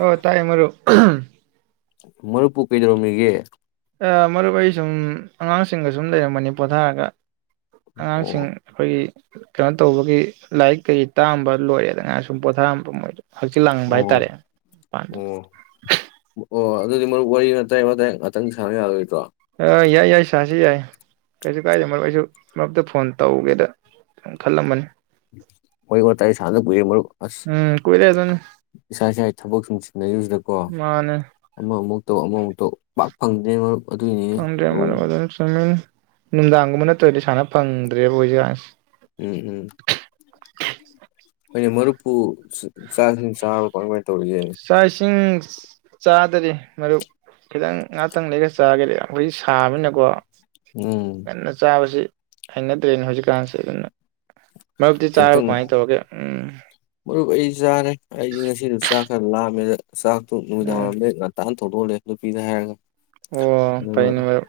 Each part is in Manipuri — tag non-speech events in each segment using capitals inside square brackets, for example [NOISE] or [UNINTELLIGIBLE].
ꯑꯣ ꯇꯥꯏ ꯃꯔꯄ ꯃꯔꯨꯞꯄꯨ ꯀꯩꯗ꯭ꯔꯣꯃꯤꯒꯦ ꯑꯥ ꯃꯔꯨꯞ ꯑꯩ ꯁꯨꯝ ꯑꯉꯥꯡꯁꯤꯡꯒ ꯁꯨꯝ ꯂꯩꯔꯝꯕꯅꯤ ꯄꯣꯊꯥꯔꯒ ꯑꯉꯥꯡꯁꯤꯡ ꯑꯣ ꯑꯩꯈꯣꯏꯒꯤ ꯀꯩꯅꯣ ꯇꯧꯕꯒꯤ ꯂꯥꯏꯔꯤꯛ ꯀꯩ ꯇꯥꯛꯑꯝꯕ ꯂꯣꯏꯔꯦ ꯑꯗꯨꯗ ꯉꯥꯏꯅ ꯁꯨꯝ ꯄꯣꯊꯥꯔꯝꯕ ꯃꯣꯏꯗꯣ ꯍꯛꯆꯤꯠ ꯂꯥꯡꯕ ꯍꯥꯏꯇꯥꯔꯦ ꯑꯣ ꯃꯄꯥꯟꯗ ꯑꯣ ꯑꯣ ꯑꯗꯨꯗꯤ ꯃꯔꯨꯞ ꯋꯥꯔꯤ ꯋꯥꯇꯥꯏ ꯋꯥꯇꯥꯏ ꯉꯥꯛꯇꯪ ꯁꯥꯡꯅ ꯌꯥꯔꯣꯏꯗ꯭ꯔꯣ ꯑꯥ ꯌꯥꯏ ꯌꯥꯏ ꯁꯥꯁꯤ ꯌꯥꯏ ꯀꯩꯁꯨ ꯀꯥꯏꯗꯦ ꯃꯔꯨꯞ ꯑꯩꯁꯨ ꯃꯔꯛꯇ ꯐꯣꯟ ꯇꯧꯒꯦꯗ ꯈꯜꯂꯝꯕꯅꯤ ꯋꯥꯔꯤ ꯋꯥꯇꯥꯏ ꯁꯥꯅꯗ ꯀꯏꯔꯦ ꯃꯔꯨꯞ ꯑꯁ ꯎꯝ ꯀꯨꯏꯔꯦ ꯑꯗꯨꯅꯤ ꯏꯁꯥ ꯏꯁꯥꯒꯤ ꯊꯕꯛ ꯁꯨꯝ ꯁꯤꯗꯩꯩ ꯁꯤꯗꯀꯣ ꯃꯥꯅꯦ ꯑꯃ ꯑꯃꯨꯛ ꯇꯧ ꯑꯃꯃꯨꯛ ꯑꯣ ꯄꯥꯛ ꯐꯪꯗꯔꯦ ꯉꯣ ꯈꯪꯗꯔꯦ ꯃꯔꯨꯞ ꯑꯗꯨꯅꯤ ꯆꯨꯨꯝꯃꯤꯅꯦ ꯅꯨꯡꯗꯥꯡꯒꯨꯝꯕꯅ ꯇꯣꯏꯂꯦꯠ ꯁꯥꯟꯅ ꯐꯪꯗ꯭ꯔꯦꯕ ꯍꯣꯖꯤꯀꯟꯁꯤ ꯎꯝ ꯎꯝ ꯍꯣꯏꯅꯦ ꯃꯔꯨꯞꯄꯨ ꯆꯥꯛ [UNINTELLIGIBLE] ꯆꯥꯔꯕ ꯀꯥꯃꯥꯏ ꯀꯃꯥꯏ ꯇꯧꯔꯤꯒꯦ ꯆꯥꯛ ꯏꯁꯤꯡ ꯆꯥ ꯗꯔꯤ ꯃꯔꯨꯞ ꯈꯤꯇꯪ ꯉꯥꯛꯇꯪ ꯂꯩꯒ ꯆꯥꯒꯦꯗ ꯍꯧꯖꯤꯛ ꯁꯥꯕꯅꯤꯅꯀꯣ ꯎꯝ ꯉꯥꯟ ꯆꯥꯕꯁꯤ ꯑꯩꯅꯗꯔꯦꯅꯦ ꯍꯧꯖꯤꯛꯀꯥꯟꯁꯤ ꯑꯗꯨꯅ ꯃꯔꯨꯞꯇꯤ ꯆꯥꯔꯕ ꯊꯦꯡꯊꯪ ꯀꯃꯥꯏꯅ ꯇꯧꯔꯒꯦ ꯎꯝ ꯃꯔꯨꯞ ꯑꯩ ꯆꯥꯔꯦ ꯑꯩꯗꯤ ꯉꯁꯤꯗꯨ ꯆꯥꯛ ꯈꯔ ꯂꯥꯝꯃꯦꯗ ꯆꯛꯇꯨ ꯅꯨꯃꯤꯗꯥꯪ ꯎꯝ ꯋꯥꯏꯔꯝꯗꯩꯩ ꯅꯍꯥꯟꯇꯟ [UNINTELLIGIBLE] ꯅꯨꯄꯤꯅꯤ ꯍꯥꯏꯔꯒ ꯑꯣ ꯑꯗꯨꯒ ꯄꯩꯅꯦ ꯃꯔꯨꯞ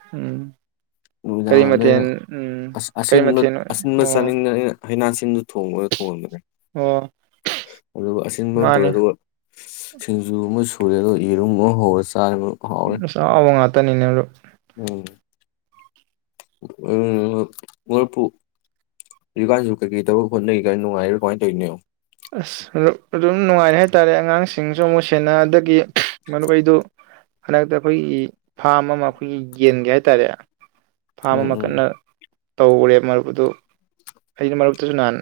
ꯅꯨꯃꯤꯗꯥꯡ ꯀꯔꯤ ꯋꯥꯏꯔꯝꯗ ꯑꯩꯅ ꯃꯊꯦꯜ ꯎꯝ ꯑꯁꯤꯕ ꯀꯔꯤ ꯃꯊꯦꯜ ꯑꯁꯤꯟꯕ ꯑꯣ ꯆꯥꯅꯤꯡꯗꯅ ꯑꯩꯅ ꯍꯩꯅꯥꯁꯤꯟꯗꯨ ꯊꯣꯡ ꯉꯣꯗ ꯊꯣꯡꯍꯅꯕꯅꯦ ꯑꯣ ꯑꯗꯨꯒ ꯑꯁꯤꯟꯕ ꯑꯃ ꯇꯧꯔꯦ ꯃꯥꯅꯦ ꯑꯗꯨꯒ ꯁꯤꯡꯖꯨ ꯑꯃ ꯁꯨꯔꯦ ꯑꯗꯨꯒ ꯏꯔꯨꯝ ꯍꯧꯔ ꯆ ꯆꯔꯦ ꯃꯔꯨꯞ ꯍꯥꯎꯔꯦ ꯄꯅꯤꯅ ꯃꯔꯨꯞ ꯑꯣ ꯃꯔꯨꯞꯄꯨ ꯍꯧꯖꯤꯛꯀꯥꯟꯁꯦ ꯀꯩꯀꯩ ꯇꯧꯔ ꯍꯣꯠꯅꯔꯤ ꯀꯥꯏꯅ ꯅꯨꯡꯉꯥꯏꯔ ꯀꯃꯥꯏꯅ ꯇꯧꯔꯤꯅꯣ ꯑꯁ ꯑꯗꯨꯝ ꯅꯨꯡꯉꯥꯏꯔꯦ ꯍꯥꯏ ꯇꯥꯔꯦ ꯑꯉꯥꯡꯁꯤꯡꯁꯨ ꯑꯃꯨꯛ ꯁꯦꯟꯅ ꯑꯗꯒꯤ ꯃꯔꯨꯞ ꯑꯩꯗꯨ ꯍꯟꯗꯛꯇ ꯑꯩꯈꯣꯏꯒꯤ ꯐꯥꯝ ꯑꯃ ꯑꯩꯈꯣꯏꯒꯤ ꯌꯦꯟꯒꯤ ꯍꯥꯏ ꯇꯥꯔꯦ ꯐꯥꯝ ꯎꯝ ꯑꯃ ꯎꯝ ꯀꯟꯅ ꯇꯧꯔꯦ ꯃꯔꯨꯞ ꯑꯗꯨ ꯑꯩꯅ ꯃꯔꯨꯞꯇꯁꯨ ꯅꯍꯥꯟ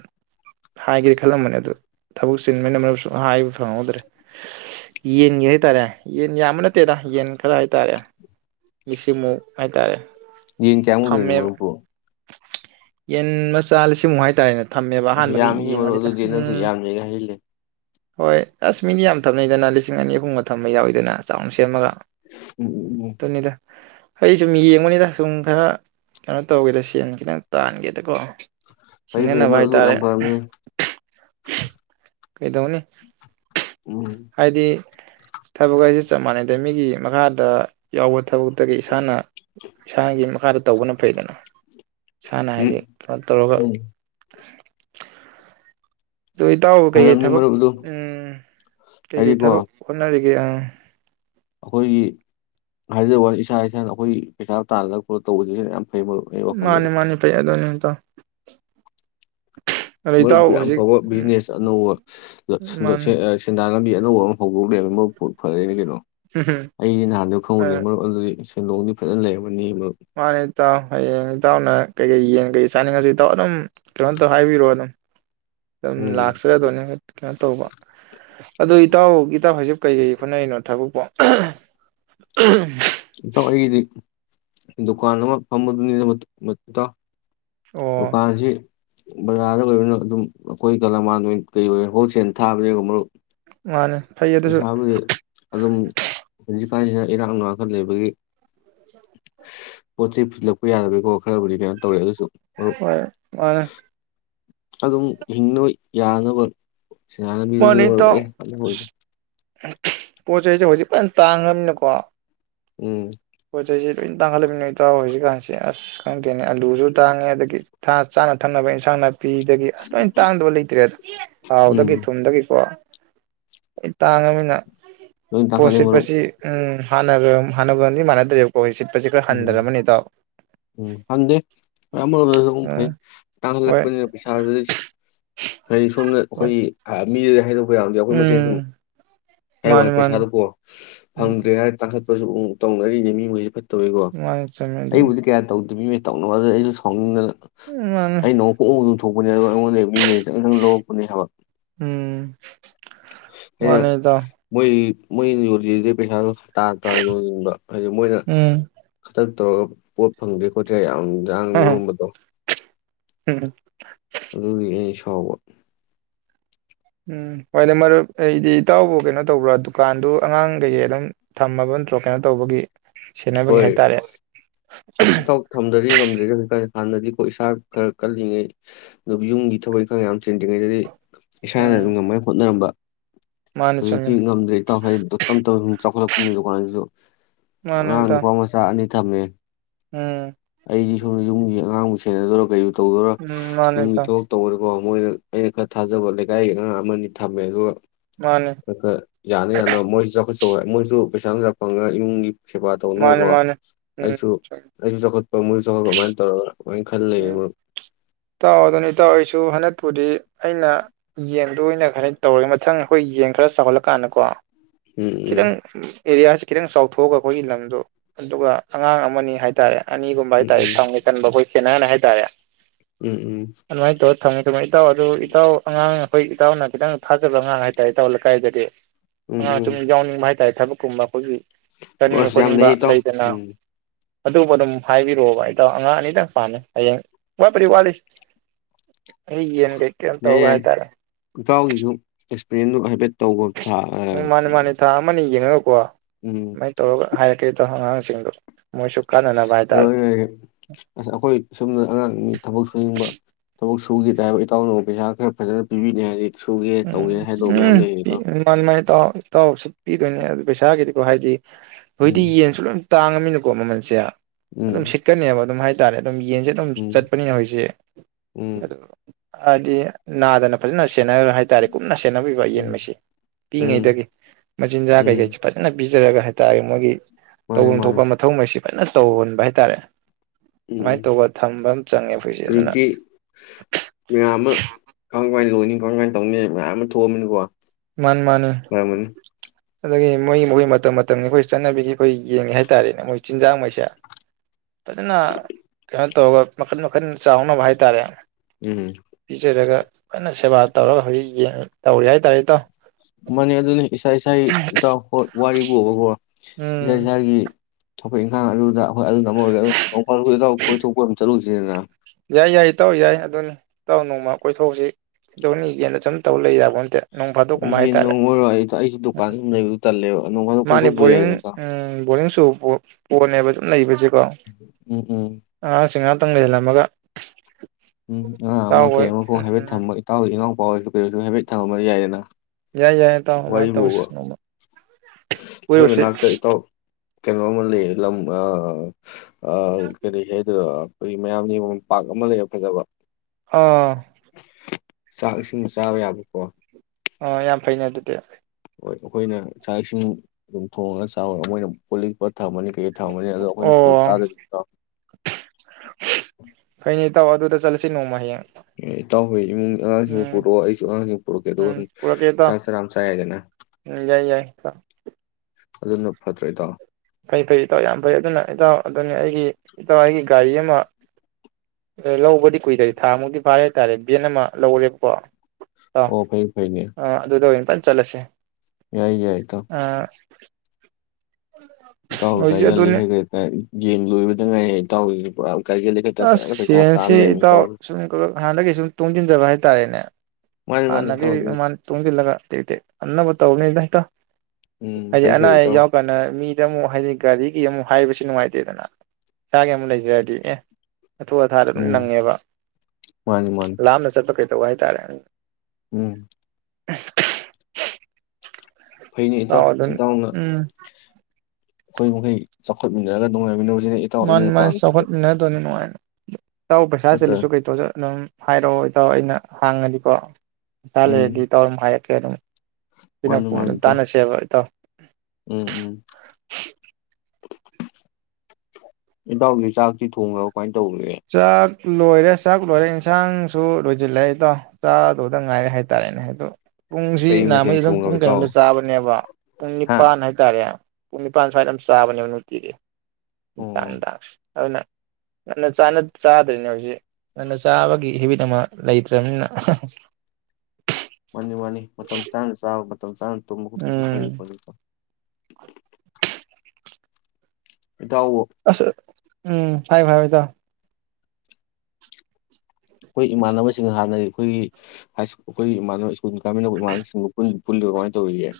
ꯍꯥꯏꯒꯦ ꯈꯜꯂꯝꯕꯅꯦ ꯑꯗꯨ ꯊꯕꯛ ꯆꯤꯟꯕꯅ ꯃꯔꯨꯞꯁꯨ ꯍꯥꯏꯕ ꯐꯪꯍꯧꯗ꯭ꯔꯦ ꯌꯦꯟꯒꯤ ꯍꯥꯏ ꯇꯥꯔꯦ ꯌꯦꯟ ꯌꯥꯝꯕ ꯅꯠꯇꯦꯗ ꯌꯦꯟ ꯈꯔ ꯍꯥꯏ ꯇꯥꯔꯦ ꯂꯤꯁꯤꯡꯃꯨꯛ ꯍꯥꯏ ꯇꯥꯔꯦ ꯌꯦꯟ ꯀꯌꯥꯃꯨꯛ ꯂꯣꯏꯔꯤꯅꯣ ꯃꯔꯨꯞꯄꯨ ꯌꯦꯟ ꯃꯆꯥ ꯂꯤꯁꯤꯡ ꯃꯨꯛ ꯍꯥꯏ ꯇꯥꯔꯦ ꯑꯁ ꯌꯥꯝꯃꯤ ꯃꯔꯨ ꯑꯗꯨꯗꯤ ꯅꯪꯁꯨ ꯌꯥꯝꯗꯧꯒ ꯍꯥꯏꯖꯤꯜꯂꯦ ꯍꯣꯏ ꯑꯁ ꯃꯤꯗꯤ ꯌꯥꯝ ꯊꯝꯅꯩꯗꯅ ꯂꯤꯁꯤꯡ ꯑꯅꯤ ꯑꯍꯨꯝꯒ ꯊꯝꯕ ꯌꯥꯎꯋꯗꯅ ꯆꯥꯎꯅ ꯁꯦꯝꯃꯒ ꯎꯝ ꯎꯝ ꯑꯗꯨꯅꯤꯗ ꯑꯩ ꯁꯨꯝ ꯌꯦꯡꯕꯅꯤꯗ ꯁꯨꯝ ꯈꯔ ꯀꯩꯅꯣ ꯇꯧꯒꯦꯅ ꯁꯦꯟꯒ ꯈꯤꯇꯪ ꯇꯥꯟꯒꯦꯗꯀꯣ ꯐꯩ ꯐꯩ ꯁꯤꯡꯅꯅꯕ ꯃꯔꯨꯞ ꯑꯗꯨ ꯍꯥꯏꯇꯥꯔꯦ ꯌꯥꯝ ꯐꯔꯕꯅꯤ ꯀꯩꯗꯧꯅꯤ ꯎꯝ ꯍꯥꯏꯗꯤ ꯊꯕꯛ ꯍꯥꯏꯁꯦ ꯆꯞ ꯃꯥꯟꯅꯩꯗ ꯃꯤꯒꯤ ꯃꯈꯥꯗ ꯌꯥꯎꯕ ꯊꯕꯛꯇꯒꯤ ꯏꯁꯥꯅ ꯏꯁꯥꯒꯤ ꯈꯥꯗ ꯇꯧꯕꯅ ꯐꯩꯗꯅ ꯏꯁꯥꯅ ꯍꯥꯏꯗꯤ ꯎꯝ ꯀꯩꯅꯣ ꯇꯧꯔꯒ ꯎꯝ ꯑꯗꯨ ꯏꯇꯥꯎꯕ ꯀꯩꯀꯩ ꯐꯔꯕꯅꯤ ꯊꯕꯛ ꯃꯔꯨꯞ ꯑꯗꯨ ꯎꯝ ꯀꯩꯀꯩ ꯍꯥꯏꯗꯤꯀꯣ ꯊꯕꯛ ꯍꯣꯠꯅꯔꯤ ꯀ ꯑ ꯑꯩꯈꯣꯏꯒꯤ ꯍꯥꯏꯖꯕ ꯋꯥꯅꯤ ꯏꯁꯥ ꯏꯁꯥꯅ ꯑꯩꯈꯣꯏꯒꯤ ꯄꯩꯁꯥ ꯇꯥꯟꯅꯅ ꯈꯣ ꯇꯧꯕꯁꯤ ꯁꯤꯅ ꯌꯥꯝ ꯐꯩ ꯃꯔꯨꯞ ꯑꯩ ꯋꯥꯈꯜꯗꯗꯤ ꯃꯥꯅꯤ ꯃꯥꯅꯤ ꯄꯩꯁꯥ ꯑꯗꯨꯅꯤ ꯗ ꯃꯔꯨꯞꯄꯨ ꯌꯥꯝ ꯐꯕ ꯕꯤꯖꯤꯅꯦꯁ ꯑꯅꯧꯕ ꯃꯥꯅꯤ ꯁꯦꯟꯗꯥꯟ ꯂꯝꯕꯤ ꯑꯅꯧꯕ ꯑꯃ ꯍꯧꯗꯣꯛꯅꯦꯕ ꯃꯔꯨꯞꯄꯨ ꯐꯔꯦꯅꯦ ꯀꯩꯅꯣ ꯑꯩꯗꯤ ꯅꯍꯥꯟꯗꯨ ꯈꯪꯍꯧꯗ꯭ꯔꯦ ꯃꯔꯨꯞ ꯑꯗꯨꯗꯤ ꯁꯥꯟꯗꯣꯡꯗꯤ ꯐꯖꯅ ꯂꯩꯔꯝ ꯃꯥꯥꯅꯦ ꯏꯇꯥꯎ ꯍꯌꯦꯡ ꯆꯥꯎꯅ ꯀꯩꯀꯩ ꯌꯦꯡꯉꯒꯩ ꯆꯥꯅꯤꯡꯉꯁꯤ ꯇ ꯑꯗꯨꯝ ꯀꯩꯅꯣꯝ ꯇꯧ ꯍꯥꯏꯕꯤꯔꯣ ꯑꯗꯨꯝ ꯑꯗꯨꯝ ꯎꯝ ꯂꯥꯛꯁꯤꯔꯗꯣꯅꯦ ꯀꯩꯅꯣ ꯇꯧꯕ ꯑꯗꯣ ꯏꯇꯥꯎ ꯏꯇꯥꯎ ꯍꯥꯏꯁꯦ ꯀꯩ ꯀꯩ ꯍꯣꯠꯅꯔꯤꯅꯣ ꯊꯕꯛꯄꯣ ꯏꯇꯥꯎ ꯑꯩꯒꯤꯗꯤ ꯗꯨꯀꯥꯟ ꯑꯃ ꯐꯝꯕꯗꯨꯅꯤꯗ ꯏꯇꯥꯎ ꯑꯣ ꯗꯨꯀꯥꯟꯁꯤ ꯕꯖꯥꯔꯗ ꯑꯣꯏꯕꯅ ꯑꯗꯨꯝ ꯑꯩꯈꯣꯏ ꯀꯂꯥꯃꯥꯟ ꯋꯣꯏ ꯀꯩ ꯑꯣꯏ ꯍꯣꯜꯁꯦꯜ ꯊꯥꯕꯅꯦ ꯃꯔꯨꯞ ꯃꯥꯅꯦ ꯐꯩ ꯑꯗꯨꯁꯨ ꯄꯩꯁꯥꯕꯨꯗꯤ ꯑꯗꯨꯝ ꯇꯥꯏꯦ ꯏꯔꯥꯡꯅ ꯋꯥꯈꯜ ꯂꯩꯕꯒꯤ ꯄꯣꯠ ꯆꯩ ꯄꯨꯜꯂꯛꯄ ꯌꯥꯗꯕꯒꯤꯀꯣ ꯈꯔꯕꯨꯗꯤ ꯀꯩꯅꯣ ꯇꯧꯔꯦ ꯑꯗꯨꯁꯨ ꯃꯔꯨꯞ ꯍ ꯃꯥꯅ ꯑꯗꯨꯝ ꯍꯤꯡꯅꯕ ꯌꯥꯅꯕ ꯁꯅꯖꯒꯤ ꯃꯥꯅꯦ ꯏꯇꯥꯎ ꯑꯦ ꯄꯣꯠ ꯆꯩꯁꯦ ꯍꯧꯖꯤꯛ ꯐꯅ ꯇꯥꯡꯈ꯭ꯔꯕꯅꯤꯅꯀꯣ ꯎꯝ ꯄꯣꯠꯆꯩꯁꯤ ꯂꯣꯏꯅ ꯇꯥꯡꯈꯠꯂꯃꯤꯅ ꯏꯇꯔꯣ ꯍꯧꯖꯤꯛꯀꯥꯟꯁꯤꯦ ꯑꯁ ꯈꯪꯗꯦꯅꯦ ꯑꯂꯨꯁꯨ ꯇꯥꯡꯉꯦ ꯑꯗꯒꯤ ꯊ ꯆꯥꯅ ꯊꯛꯅꯕ ꯏꯟꯁꯥꯡꯅ ꯐꯄꯤꯤꯗꯒꯤ ꯑꯁ ꯂꯥꯏꯅ ꯇꯥꯡꯗꯕ ꯂꯩꯇ꯭ꯔꯦꯗ ꯍꯥꯎꯗꯒꯤ ꯎꯝ ꯊꯨꯝꯗꯒꯤꯀꯣ ꯑꯩ ꯇꯥꯡꯉꯃꯤꯅ ꯂꯣꯏ ꯇꯥꯡꯈꯠꯂꯦ ꯄꯣꯁꯤ ꯃꯔꯨꯞ ꯄꯁꯤ ꯎꯝ ꯍꯅꯒ ꯍꯅꯒꯨꯝ ꯃꯅꯦꯗꯔꯛꯣꯏꯁꯤ ꯎꯝ ꯎꯝ ꯐꯪꯗꯦ ꯃꯌꯥꯝ ꯃꯔꯗꯁꯨ ꯑꯗꯨ ꯐꯩ ꯎꯝ ꯍꯣꯏ ꯇꯥꯡꯍꯜꯂꯛꯄꯅꯤꯅ ꯄꯩꯁꯥꯁꯤꯗꯤ ꯍꯥꯏꯗꯤ ꯁꯣꯝꯅ ꯍꯣꯏ ꯑꯩꯈꯣꯏꯒꯤ ꯃꯤꯦ ꯑꯩꯈꯣꯏ ꯌꯥꯝꯁꯦ ꯑꯩꯈꯣꯏ ꯃꯁꯦ ꯁꯨꯝ ꯎꯝ ꯌꯥꯏ ꯃꯥꯅꯤ ꯋꯥꯏ ꯃꯥꯅꯤ ꯄꯩꯁꯥꯗꯀꯣ ꯎꯝ ꯐꯪꯗ꯭ꯔꯦ ꯍꯥꯏꯅ ꯇꯥꯡꯈꯠ ꯎ ꯇꯧꯅꯔꯤꯅꯦꯦ ꯃꯤꯈꯣꯏꯁꯦ ꯐ ꯇꯧꯋꯤꯀꯣ ꯃꯥꯅꯤ ꯆꯨꯝꯃꯦ ꯑꯗꯨꯅꯤ ꯑꯩꯕꯨꯗꯤ ꯀꯌꯥ ꯇꯧꯗꯕꯤ ꯇꯧꯅꯕꯗ ꯑꯩꯁꯨ ꯁꯥꯎꯅꯤꯡꯗꯅ ꯎꯝ ꯃꯥꯅꯤ ꯑꯩꯅ ꯑꯃꯣꯡꯛ ꯄꯣꯛꯍ ꯑꯗꯨꯝꯊꯣꯛꯄꯅꯦ ꯑꯗꯨꯒ ꯑꯩꯉꯣꯟꯗ ꯃꯤ ꯃꯔꯤ ꯆꯪ ꯆꯪ ꯂꯧꯔꯛꯄꯅꯦ ꯍꯥꯏꯕ ꯎꯝ ꯑꯩꯅ ꯃꯥꯅꯤ ꯏꯇꯥꯎ ꯃꯣꯏ ꯃꯣꯏꯅꯤꯔꯤ ꯄꯩꯁꯥ ꯇꯥ ꯇꯥꯔꯤꯡꯕ ꯍꯥꯏꯗꯤ ꯃꯣꯏꯅ ꯎꯝ ꯈꯇꯪ ꯇꯧꯔꯒ ꯄꯣꯠ ꯐꯪꯗ꯭ꯔꯦ ꯈꯣꯠꯇ꯭ꯔꯦ ꯌꯥꯝ ꯌꯥꯥꯡ ꯂꯕꯗꯣ ꯍꯝ ꯑꯗꯨ ꯑꯩ ꯁꯕꯜ ꯎꯝ ꯍꯣꯏꯗꯤ ꯃꯔꯨꯞ ꯑꯩꯗꯤ ꯏꯇꯥꯎꯕ ꯀꯩꯅꯣ ꯇꯧꯕ꯭ꯔꯥ ꯗꯨꯀꯥꯟꯗꯨ ꯑꯉꯥꯡ ꯀꯩꯀꯩ ꯑꯗꯨꯝ ꯊꯝꯃꯕ ꯅꯠꯇ꯭ꯔꯣ ꯀꯩꯅꯣ ꯇꯧꯕꯒꯤ ꯁꯤꯟꯅꯕꯒꯤ ꯍꯥꯏꯇꯥꯔꯦ ꯑꯁꯇꯥꯎ ꯊꯝꯗꯔꯤ ꯉꯝꯗꯔꯤ ꯍꯥꯟꯅꯗꯤꯀꯣ ꯏꯁꯥ ꯈꯔ ꯀꯜꯂꯤꯉꯩ ꯑꯗꯨ ꯌꯨꯝꯒꯤ ꯊꯕꯛ ꯈꯔ ꯌꯥꯝ ꯆꯦꯟꯗ꯭ꯔꯤꯉꯩꯗꯗꯤ ꯏꯁꯥꯅ ꯑꯗꯨꯝ ꯎꯝ ꯉꯝꯃꯥꯏ ꯍꯣꯠꯅꯔꯝꯕ ꯃꯥꯅꯤ ꯍꯧꯖꯤꯛꯇꯤ ꯆꯨꯝꯃꯤ ꯉꯝꯗ꯭ꯔꯦ ꯇꯧꯈꯩ ꯇ ꯆꯥꯎꯈꯠꯂꯛꯄ ꯑ ꯗꯣꯛꯥꯟꯁꯨ ꯃꯥꯅꯤ ꯑ ꯏꯇꯥꯎ ꯀꯃꯣꯁ ꯑꯅꯤ ꯊꯝꯃꯦ ꯎꯝ ꯑꯩꯗꯤ ꯁꯣꯝꯗ ꯌꯨꯝꯒꯤ ꯑꯉꯥꯡꯁꯨ ꯁꯦꯅꯗꯣ ꯀꯩ ꯇꯧꯗꯔꯥ ꯎꯝ ꯃꯥꯅꯤ ꯇꯨꯝꯒꯤ ꯏꯇꯥꯎ ꯊꯕꯛ ꯇꯧꯔꯦꯀꯣ ꯃꯣꯏꯗ ꯑꯩꯅ ꯈꯔ ꯊꯥꯖꯕ ꯂꯩꯀꯥꯏꯒꯤ ꯉꯥꯡ ꯑꯃꯅꯤ ꯊꯝꯃꯦ ꯑꯗꯨꯒ ꯃꯥꯅꯤ ꯌꯥꯅ ꯌꯥꯅꯣ ꯃꯣꯏ ꯆꯦ ꯃꯣꯏꯁꯨ ꯄꯩꯁꯥ ꯅꯨꯡꯁꯥ ꯐꯪꯉꯒ ꯌꯨꯝꯒꯤ ꯁꯤꯕꯥ ꯇꯧꯅ ꯃꯥꯅꯤ ꯀꯣ ꯃꯥꯅꯤ ꯎꯝ ꯑꯩꯁꯨ ꯆꯨꯝꯃꯤ ꯑꯩꯁꯨ ꯆꯈꯠ ꯃꯣꯏꯁꯨ ꯁꯍꯛ ꯏꯃꯥꯟ ꯇꯔꯔ ꯎꯝ ꯇ ꯑꯗꯨꯅꯤ ꯇ ꯑꯣꯏꯁꯨ ꯍꯅ ꯄꯨꯗꯤ ꯑꯩꯅ ꯌꯦꯟꯗ ꯑꯣꯏꯅ ꯈꯔ ꯇꯧꯔꯒꯦ ꯃꯊꯪ ꯑꯩꯈꯣꯏ ꯌꯦꯟ ꯈꯔ ꯆꯥꯎꯈꯠꯂꯛꯀꯥꯟꯗꯀꯣ ꯎꯝ ꯎꯝ ꯈꯤꯇꯪ ꯑꯦꯔꯤꯌꯥꯁꯤ ꯈꯤꯇꯪ ꯆꯥꯎꯊꯣꯛꯑꯒ ꯑꯩꯈꯣꯏꯒꯤ ꯂꯝꯗꯣ ꯑꯗꯨꯒ ꯑꯉꯥꯡ ꯑꯃꯅꯤ ꯍꯥꯏꯇꯥꯔꯦ ꯑꯅꯤꯒꯨꯝꯕ ꯎꯝ ꯎꯝ ꯍꯥꯏꯇꯥꯔꯦꯩ ꯀꯟꯕꯣꯏ ꯅꯍꯥꯟꯅ ꯍꯥꯏꯇꯥꯔꯦ ꯎꯝ ꯎꯝ ꯊ ꯁ ꯏꯇꯥꯎ ꯑꯗꯨ ꯏꯇꯥꯎ ꯑꯉꯥꯡ ꯑꯩꯈꯣꯏ ꯏꯇꯥꯎꯅ ꯈꯤꯇꯪ ꯊꯥꯖꯕ ꯑꯉꯥꯡ ꯍꯥꯏꯇꯥꯔꯦꯇꯥꯎ ꯂꯩꯀꯥꯏꯗꯗꯤ ꯑ ꯎꯝ ꯎꯝ ꯌꯥꯡꯎ ꯃꯥꯥꯏ ꯇ ꯁꯥ ꯄꯨꯝꯃꯅꯥꯈꯁ ꯑꯣ ꯆꯥꯅꯤꯡꯕ ꯑꯁ ꯌꯥꯝ ꯈꯣꯠꯅꯤꯡꯕ ꯂꯩ ꯏꯇꯥꯎ ꯂꯩꯗꯅ ꯎꯝ ꯑꯗꯨꯕꯨ ꯑꯗꯨꯝ ꯍꯥꯏꯕꯤꯔꯛꯑꯣꯕ ꯑꯩꯗꯥꯎ ꯑꯉꯥꯡ ꯑꯅꯤꯗꯪ ꯄꯥꯅꯦ ꯑ ꯋꯥꯄꯔꯤ ꯋꯥꯂꯤꯁ ꯍ ꯌꯦꯟꯕꯦ ꯇ ꯍꯒ ꯍꯥꯏꯇꯥꯔꯦ ꯑꯦꯛꯁꯄꯤꯔꯤꯦꯟꯁꯗꯨ ꯍꯥꯏꯐꯠ ꯇꯧ ꯊꯥ ꯌꯦꯡꯅꯔꯀꯣ ꯎꯝ ꯁꯨꯃꯥꯏꯅ ꯇꯧꯔꯒ ꯍꯥꯏꯔꯛꯀꯦꯗ ꯍꯪ ꯆꯁꯤꯡ ꯑꯗꯨ ꯑꯣꯏꯅꯔꯗꯤ ꯑꯁ ꯑꯩꯈꯣꯏ ꯁꯨꯝꯅ ꯑꯉꯥꯡ ꯃꯤ ꯊꯕꯛ ꯁꯨꯅꯤꯡꯕ ꯊꯕꯛ ꯁ ꯁꯨꯈꯤꯦꯗ ꯍꯥꯏꯕ ꯏꯇꯥꯎꯅꯕ ꯄꯩꯁꯥ ꯈꯔ ꯐꯖꯅ ꯄꯤꯕꯤꯅꯤ ꯍꯥꯏꯁꯤꯦ ꯎꯝ ꯎꯝ ꯃꯅꯤ ꯃꯅꯤ ꯏꯇꯥꯎ ꯏꯇꯥꯎꯁꯤ ꯄꯤꯗꯣꯏꯅꯦ ꯑꯗꯨ ꯄꯩꯁꯥꯒꯤꯗꯤꯀꯣ ꯍꯥꯏꯗꯤ ꯍꯣꯏꯗꯤ ꯎꯝ ꯌꯦꯟꯁꯨ ꯇꯥꯡꯉ ꯃꯤꯅꯀꯣ ꯃꯃꯜꯁꯦ ꯑꯗꯨꯝ ꯎꯝ ꯁꯤꯀꯅꯤꯕ ꯑꯗꯨꯝ ꯍꯥꯏ ꯇꯔꯦꯠ [INAUDIBLE] ꯑꯗꯨꯝ ꯌꯦꯟꯁꯦ ꯑꯗꯨꯝ ꯎꯝ ꯆꯠꯄꯅꯤꯅ ꯍꯧꯖꯤꯣꯏꯁꯦ ꯎꯝ ꯑꯗꯨ ꯍꯥꯏꯗꯤ ꯅꯥꯗꯅ ꯐꯖꯅ ꯁꯦꯟꯅ ꯏꯔꯦ ꯀꯨꯞꯅ ꯁꯦꯟꯅꯕꯤꯕ ꯌꯦꯟ ꯎꯝ ꯃꯁꯦ ꯎꯝ ꯄꯤꯏꯉꯩꯗꯒꯤ ꯃꯆꯤꯟꯖꯥꯛ ꯎꯝ ꯀꯩꯀꯩꯁ ꯐꯖꯅ ꯖꯔꯒ ꯍꯥꯏꯇꯥꯔꯦ ꯃꯣꯏꯒꯤ ꯃꯥꯅꯦ ꯇꯧꯐꯝ ꯃꯥꯅꯦ ꯊꯣꯛꯄ ꯃꯊꯧ ꯑꯁꯤ ꯑꯁꯤ ꯐꯖꯅ ꯇꯧꯍꯟꯕ ꯍꯥꯏꯇꯥꯔꯦ ꯎꯝ ꯑꯗꯨꯨꯃꯥꯏꯅ ꯎꯝ. ꯇꯧꯕ ꯊꯝꯕ ꯑꯃ ꯆꯪꯉꯦ ꯑꯩꯈꯣꯏꯁꯦ ꯑꯗꯨꯅ ꯍꯧꯖꯤꯛꯇꯤ ꯃꯌꯥꯝ ꯑꯃ ꯀꯔꯝ ꯀꯥꯏꯅ ꯂꯣꯏꯅꯤ ꯀꯃꯝ ꯀꯥꯏꯅ ꯇꯧꯅꯤ ꯃꯌꯥꯝ ꯑꯃ ꯊꯣꯛꯑꯅꯤꯀꯣ ꯃꯥꯟ ꯃꯥꯅꯦ ꯑꯗꯒꯤ ꯃꯣꯏ ꯃꯈꯣꯏ ꯃꯇꯝ ꯃꯇꯝꯒꯤ ꯑꯩꯈꯣꯏ ꯆꯠꯅꯕꯤꯒꯤ ꯑꯩꯈꯣꯏ ꯌꯦꯡꯉꯦ ꯍꯥꯏꯇꯥꯥꯔꯦꯅꯦ ꯃꯣꯏ ꯆꯤꯟꯖꯥꯛꯈꯩꯁꯦ ꯇꯗꯅ ꯀ ꯇꯧꯔꯒ ꯃꯈꯟ ꯃꯈꯟ ꯆꯥꯎꯅꯕ ꯍꯥꯏꯇꯥꯔꯦ ꯎꯝ ꯄꯤꯆꯦꯖꯒ ꯂꯣꯏꯅ ꯁꯦꯕꯥ ꯇꯧꯔꯒ ꯍꯧꯖꯤꯛꯡ ꯇꯧꯔꯤ ꯍꯥꯏꯇꯥꯔꯦ ꯏꯇꯣ ꯃꯅꯤ ꯑꯗꯨꯅꯤ ꯏꯁꯥ ꯏꯁꯥꯒꯤꯇ ꯋꯥꯔꯤꯔꯤꯕꯕꯀꯣ ꯏꯁꯥ ꯎꯝ ꯏꯁꯥꯒꯤ ꯑꯣꯄꯛ ꯏꯪꯈꯥꯡ ꯑꯗꯨꯗ ꯍ ꯑꯗꯨ ꯅꯃꯔꯒ ꯀꯣꯏ ꯊꯣꯛ ꯆꯠꯨꯁꯤꯗꯅ ꯌꯥꯏ ꯌꯥꯏ ꯇꯧ ꯌꯥꯏ ꯑꯗꯨꯅꯤ ꯇꯧ ꯅꯣꯡꯃ ꯀꯣꯏꯊꯣꯛꯎꯁꯤ ꯀꯩꯗꯧꯅꯤꯒꯦꯅ ꯁꯨꯝ ꯇꯧ ꯂꯩ ꯌꯥꯕꯣ ꯑꯩꯁ ꯅꯪ ꯑꯣꯏꯔꯣ ꯑꯩ ꯑꯩꯁꯨ ꯗꯨꯀꯥꯟ ꯑꯗꯨ ꯂꯩꯕꯗꯨ ꯇꯜꯂꯦꯕ ꯅꯣꯡꯀꯥꯟꯗ ꯃꯥꯅꯦ ꯀꯣꯏꯊꯣꯛꯄ ꯌꯥꯏ ꯅꯗ ꯐꯣꯟꯅꯦꯕꯕꯦ ꯣ ꯎꯝ ꯑ ꯁꯤꯉ ꯈꯤꯇꯪ ꯂꯩꯜꯂꯝꯃꯒ ꯎꯝ ꯑꯥ ꯑꯃ ꯀꯩ ꯍꯣꯏ ꯑꯃꯈꯥꯎ ꯍꯥꯏꯐꯦꯠ ꯎꯝ ꯊꯝꯕ ꯏꯇꯥꯎ ꯏꯅꯥꯎ ꯄꯥꯎꯁꯨ ꯀꯩꯁꯨ ꯍꯥꯏꯦꯐꯠ ꯊꯝꯃꯝꯃꯗꯤ ꯌꯥꯏꯗꯅ ꯌꯥꯏ ꯌꯥꯏ ꯏꯇꯥꯎ ꯋꯥꯔꯤ ꯑꯗꯨꯃꯥꯏꯅ ꯇꯧꯁꯤ ꯐꯥꯎꯕ ꯅꯣꯡꯃ ꯑꯩꯈꯣꯏ ꯀꯣꯏꯔꯨꯁꯤ ꯃꯅꯥꯛꯇ ꯏꯇꯥꯎ ꯀꯩꯅꯣ ꯑꯃ ꯂꯩ ꯂꯝ ꯑ ꯈꯔꯤ ꯍꯥꯏ꯭ꯔꯣ ꯑꯩꯈꯣꯏꯒꯤ ꯃꯌꯥꯝ ꯌꯦꯡ ꯄꯥꯛ ꯑꯃ ꯂꯩꯕ ꯐꯖꯕ ꯑꯥ ꯆꯥꯛ ꯏꯁꯤꯡ ꯆꯥꯕ ꯌꯥꯕꯀꯣ ꯑꯣ ꯌꯥꯝ ꯐꯩꯅꯦ ꯑꯗꯨꯗꯤ ꯍꯣꯏ ꯑꯩꯈꯣꯏꯅ ꯆꯥꯛ ꯏꯁꯤꯡ ꯑꯗꯨꯝ ꯊꯣꯡꯉꯒ ꯆꯥꯎꯋ ꯃꯣꯏꯅ ꯄꯣꯂꯤꯛꯄꯣ ꯊꯝꯃꯅꯤ ꯀꯩꯀꯩ ꯊꯝꯃꯅꯤ ꯑꯗꯣ ꯑꯩꯈꯣꯏꯅ ꯄꯨ ꯑꯣ ꯆꯥꯗꯕꯤꯗꯣ ꯋꯥ ꯑꯗꯨꯗ ꯆꯂꯁꯤ ꯅꯣꯡꯃ ꯍꯦ ꯏꯇꯥꯎꯍ ꯏꯃꯨꯡ ꯑꯉꯥꯡꯁꯤꯡꯗ ꯄꯨꯔꯛꯑꯣ ꯑꯩꯁꯨ ꯑꯉꯥꯡꯁꯤꯡ ꯄꯨꯔꯛꯀꯦ ꯑꯗꯨꯒ ꯎꯝ ꯁꯝ ꯄꯨꯔꯛꯀꯦ ꯏꯇꯥꯎ ꯆꯥꯛ ꯆꯔꯥ ꯆꯥꯏꯗꯅ ꯑ ꯑꯗꯨꯅ ꯐꯠꯇ꯭ꯔꯩꯗꯥꯎ ꯐꯩ ꯐꯩ ꯏꯇꯥꯎ ꯌꯥꯝ ꯐꯩ ꯑꯗꯨꯅ ꯏꯇꯥꯎ ꯑꯗꯨꯅꯤ ꯑꯩꯒꯤ ꯏꯇꯥꯎ ꯑꯩꯒꯤ ꯒꯥꯔꯤ ꯑꯃ ꯂꯧꯕꯗꯤ ꯀꯨꯏꯗꯦ ꯊꯥꯃꯨꯛꯇꯤ ꯐꯥꯔꯦ ꯍꯥꯏꯇꯥꯔꯦ ꯚꯦꯟ ꯑꯃ ꯂꯧꯔꯦꯕꯀꯣ ꯑ ꯑꯣ ꯐꯩ ꯐꯩꯅꯦ ꯑ ꯑꯗꯨꯗ ꯆꯂꯁꯦ ꯌꯥꯏ ꯌꯥꯏꯗ ꯥꯎꯒ ꯍꯧꯖꯤꯛ ꯑꯜ ꯑꯗꯨꯅꯦ ꯍꯦꯒꯇꯥꯦ ꯌꯦꯟ ꯂꯣꯏꯕꯗ ꯉꯥꯏꯔꯦ ꯏꯇꯥꯎꯔꯤ ꯄꯨꯔꯥ ꯒꯥꯔꯤꯒ ꯂꯩꯈꯠꯇꯅ ꯑꯁ ꯐꯖꯅ ꯄꯩꯁꯥ ꯇꯥꯜ ꯁꯦꯟꯁꯤ ꯂꯩꯔꯝꯃꯤ ꯏꯇꯥꯎ ꯏꯇꯥꯎꯁꯦ ꯁꯨꯝ ꯍꯥꯟꯅꯗꯒꯤ ꯁꯨꯝ ꯇꯨꯡꯁꯤꯟꯖꯕ ꯍꯥꯏꯔꯦ ꯇꯔꯦꯅꯦ ꯃꯥꯅꯤ ꯍꯥ ꯃꯥꯅꯤ ꯅꯒꯤ ꯏꯇꯥꯎ ꯑꯗꯨ ꯃꯥꯟ ꯇꯨꯡꯂꯒ ꯇꯇꯦ ꯑꯕ ꯇꯧꯅꯦ ꯅꯥꯏ ꯇ ꯎꯝ ꯍꯥꯏꯗꯤ ꯐꯩ ꯑꯅꯥ ꯐꯩ ꯑꯌꯦꯛ ꯏꯇꯥꯎ ꯌꯥꯎꯔꯀꯥꯟꯗ ꯃꯤꯗ ꯑꯃꯨꯛ ꯍꯥꯏꯗꯤ ꯒꯥꯔꯤꯒꯤ ꯑꯃꯨꯛ ꯍꯥꯏꯕꯁꯤ ꯁꯤ ꯅꯨꯡꯉꯥꯏꯇꯦꯗꯅ ꯆꯥꯒꯦ ꯑꯃꯨꯛ ꯂꯩꯖꯔꯗꯤ ꯑꯦ ꯑꯊꯨ ꯑꯊꯥꯗ ꯑꯗꯨꯝ ꯎꯝ ꯅꯪꯉꯦꯕ ꯃꯥꯅꯤ ꯃꯥꯅꯤ ꯂꯥꯝꯅ ꯆꯠꯄ ꯀꯩ ꯇꯧꯕ ꯍꯥꯏꯇꯥꯔꯦ ꯑꯗꯨ ꯎꯝ [INAUDIBLE] ꯐꯩꯅꯦ ꯏꯇꯥꯎ ꯑꯗꯨꯝ ꯏꯇꯅ ꯎꯝ ꯑꯩꯈꯣꯏ ꯃꯈꯩ ꯆꯥꯎꯈꯠꯃꯤꯟꯅꯔꯒ ꯅꯨꯡꯉꯥꯏꯃꯤꯟꯅ ꯃꯥ ꯃꯥꯅꯤ ꯁꯣꯈꯠ ꯇꯅꯤꯅꯨꯡꯥꯏ ꯇꯎ ꯄꯩꯁꯥ ꯅꯠꯇ꯭ꯔꯥ ꯆꯠꯂꯁꯨ ꯀꯩꯇꯣ ꯅꯪ ꯍꯥꯏꯔꯛꯑꯣ ꯏꯇꯣ ꯑꯩꯅ ꯍꯥꯡꯉꯅꯤꯀꯣ ꯆꯥꯦꯒ ꯎꯝ ꯒꯤꯋꯥꯔ ꯃꯥꯥꯏ ꯀꯦ ꯃꯥꯅꯤ ꯃꯥꯅꯤ ꯀꯅ ꯏꯇꯥꯎ ꯇꯅꯁꯦꯕ ꯏꯇꯎꯒꯤ ꯆꯥꯛꯇꯤ ꯊꯣꯡꯈꯣ ꯀꯃꯥꯏꯅ ꯇꯧꯦ ꯆꯥꯛ ꯂꯣꯏꯔꯦ ꯆꯥꯛ ꯂꯣꯏꯔꯦ ꯏꯟꯁꯥꯡꯁꯨ ꯂꯣꯏꯁꯤꯜꯂꯛꯦꯗꯣ ꯆꯥꯗꯨꯗ ꯉꯥꯏꯔꯦ ꯍꯥꯏꯇꯥꯔꯦꯅꯦ ꯍꯥꯏꯗ ꯄꯨꯡꯁꯤ ꯀꯔꯤ ꯃꯊꯦꯜ ꯅꯍꯥꯟꯋꯥꯩ ꯑꯗꯨꯝ ꯄꯨꯡ ꯊꯣꯡꯈ꯭ꯔꯕ ꯏꯇꯥꯎ ꯀꯩꯅꯣꯝꯗ ꯆꯥꯕꯅꯦꯕ ꯄꯨꯡ ꯍꯥ ꯅꯤꯄꯥꯟ ꯍꯥꯏꯇꯥꯔꯦ ꯄꯨꯡ ꯅꯤꯄꯥꯟ ꯁ꯭ꯋꯥꯏꯅ ꯌꯥꯝ ꯆꯥꯕꯅꯦꯕ ꯅꯨꯡꯇꯤꯒꯤ ꯑꯣ ꯇꯥꯟꯗꯥ ꯑꯗꯨꯅꯦ ꯆꯥꯗ꯭ꯔꯤꯅꯦ ꯍꯧꯖꯤꯛ ꯑꯗꯨꯟꯅ ꯆꯥꯕꯒꯤ ꯍꯦꯕꯤꯠ ꯑꯃ ꯂꯩꯇ꯭ꯔꯕꯅꯤꯅ ꯃꯥꯅꯤ ꯋꯥꯅꯤ ꯃꯇꯝ ꯆꯥꯅ ꯆꯥꯕ ꯇꯖꯅ ꯃꯕꯨ ꯇ ꯐ ꯄꯔ ꯎꯝ ꯇꯨꯝꯕꯥ ꯇꯔꯝ [INAUDIBLE] ꯏꯇꯥꯎꯕꯨ ꯑꯁ ꯎꯝ ꯍꯥꯏꯌꯨ ꯍꯥꯏ ꯇ ꯑꯩꯈꯣꯏ ꯏꯃꯥꯟꯅꯕꯁꯤꯡ ꯍꯥꯟꯅꯗꯤ ꯑꯩꯈꯣꯏꯒꯤ ꯍꯥꯏ ꯑꯩꯈꯣꯏꯒꯤ ꯏꯃꯥꯟꯅꯕ ꯄꯨꯟ ꯀꯥꯃꯤꯟꯅꯕ ꯏꯃꯥꯟꯅꯁꯤꯡꯕꯨ ꯄꯨꯟ ꯄꯨꯜꯗꯨ ꯀꯃꯥꯏꯅ ꯇꯧꯔꯤꯒꯦ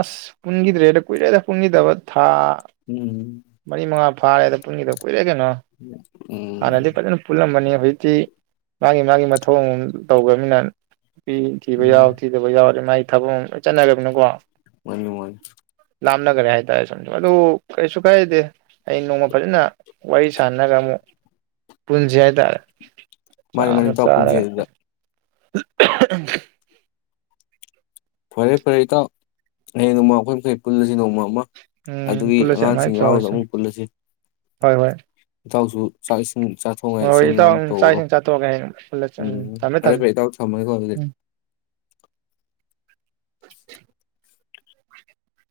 ꯑꯁ ꯄꯨꯟꯈꯤꯗ꯭ꯔꯦꯗ ꯀꯨꯏꯔꯦꯗ ꯄꯨꯟꯈꯤꯗꯕ ꯍꯥꯥ ꯎꯝ ꯃꯅꯤ ꯃꯉ ꯐꯥꯔꯦꯗ ꯄꯨꯗ ꯀꯩꯅꯣ ꯎꯝ ꯅꯗꯤ ꯄꯅ ꯐ ꯄꯨꯜ ꯑꯃꯅꯤ ꯍꯧꯖꯤꯛꯇꯤ ꯃꯥꯒꯤ ꯃꯥꯒꯤ ꯃꯊꯧ ꯑꯃꯝ ꯇꯧꯈ꯭ꯔꯕꯅꯤꯅ ꯄ ꯎꯝ ꯊꯤꯥꯎꯤꯔꯦ ꯊꯕꯛ ꯑꯃ ꯆꯠꯅꯈ꯭ꯔꯕꯅꯀꯣ ꯃꯅꯤ ꯃꯅꯤ ꯂꯥꯝꯅꯒꯔꯦ ꯍꯥꯏꯇꯥꯔꯦ ꯑꯗꯨ ꯀꯩꯁꯨ ꯀꯥꯏꯗꯦ ꯑꯩ ꯅꯣꯡꯃ ꯐꯖꯅ ꯋꯥꯔꯤ ꯁꯥꯟꯅꯒ ꯑꯃꯨꯛ ꯄꯨꯟꯁꯤ ꯍꯥꯏꯇꯥꯔꯦ ꯃꯅꯤ ꯃꯅꯤ ꯇꯄꯨꯨꯝ ꯆꯦꯗꯗ ꯎꯃꯝ ꯍꯨꯛ [INAUDIBLE] ꯐꯔꯦ ꯐꯔꯦ ꯏꯇꯥꯎ ꯍꯌꯦꯡ ꯅꯣꯡꯃ ꯑꯩꯈꯣꯏ ꯃꯈꯩ ꯄꯨꯜꯂꯁꯤ ꯅꯣꯡꯃ ꯑꯃ ꯎꯝ ꯑꯗꯨꯒꯤ ꯄꯨꯜꯂꯁꯦ ꯑꯉꯥꯡꯁꯤꯡ ꯑꯗꯨꯃꯥꯏꯅ ꯌꯥꯥꯎꯁꯨ ꯇꯧꯔꯁꯦ ꯑꯃꯨꯛ ꯄꯨꯜꯂꯁꯤ ꯍꯣꯏ ꯍꯣꯏ ꯏꯇꯥꯎꯁꯨ ꯆꯥꯛ ꯏꯁꯤꯡ ꯆꯥ ꯊꯣꯡꯉꯥꯏ ꯍꯣꯏ ꯍꯣꯏ ꯏꯦꯟ ꯏꯇꯥꯎ ꯂꯥꯡꯃꯨꯛ ꯆꯥꯛ ꯇꯧꯕꯔꯣ ꯏꯁꯤꯡ ꯆꯥꯊꯣꯛꯑꯒ ꯍꯌꯦꯡ ꯄꯨꯜꯂꯁꯦ ꯎꯝ ꯊꯝꯃꯦ ꯐꯔꯦ ꯊꯝꯃꯦ ꯐꯔꯦ ꯏꯇꯥꯎ ꯊꯝꯃꯒꯦꯀꯣ ꯑꯗꯨꯗꯤ ꯎꯝ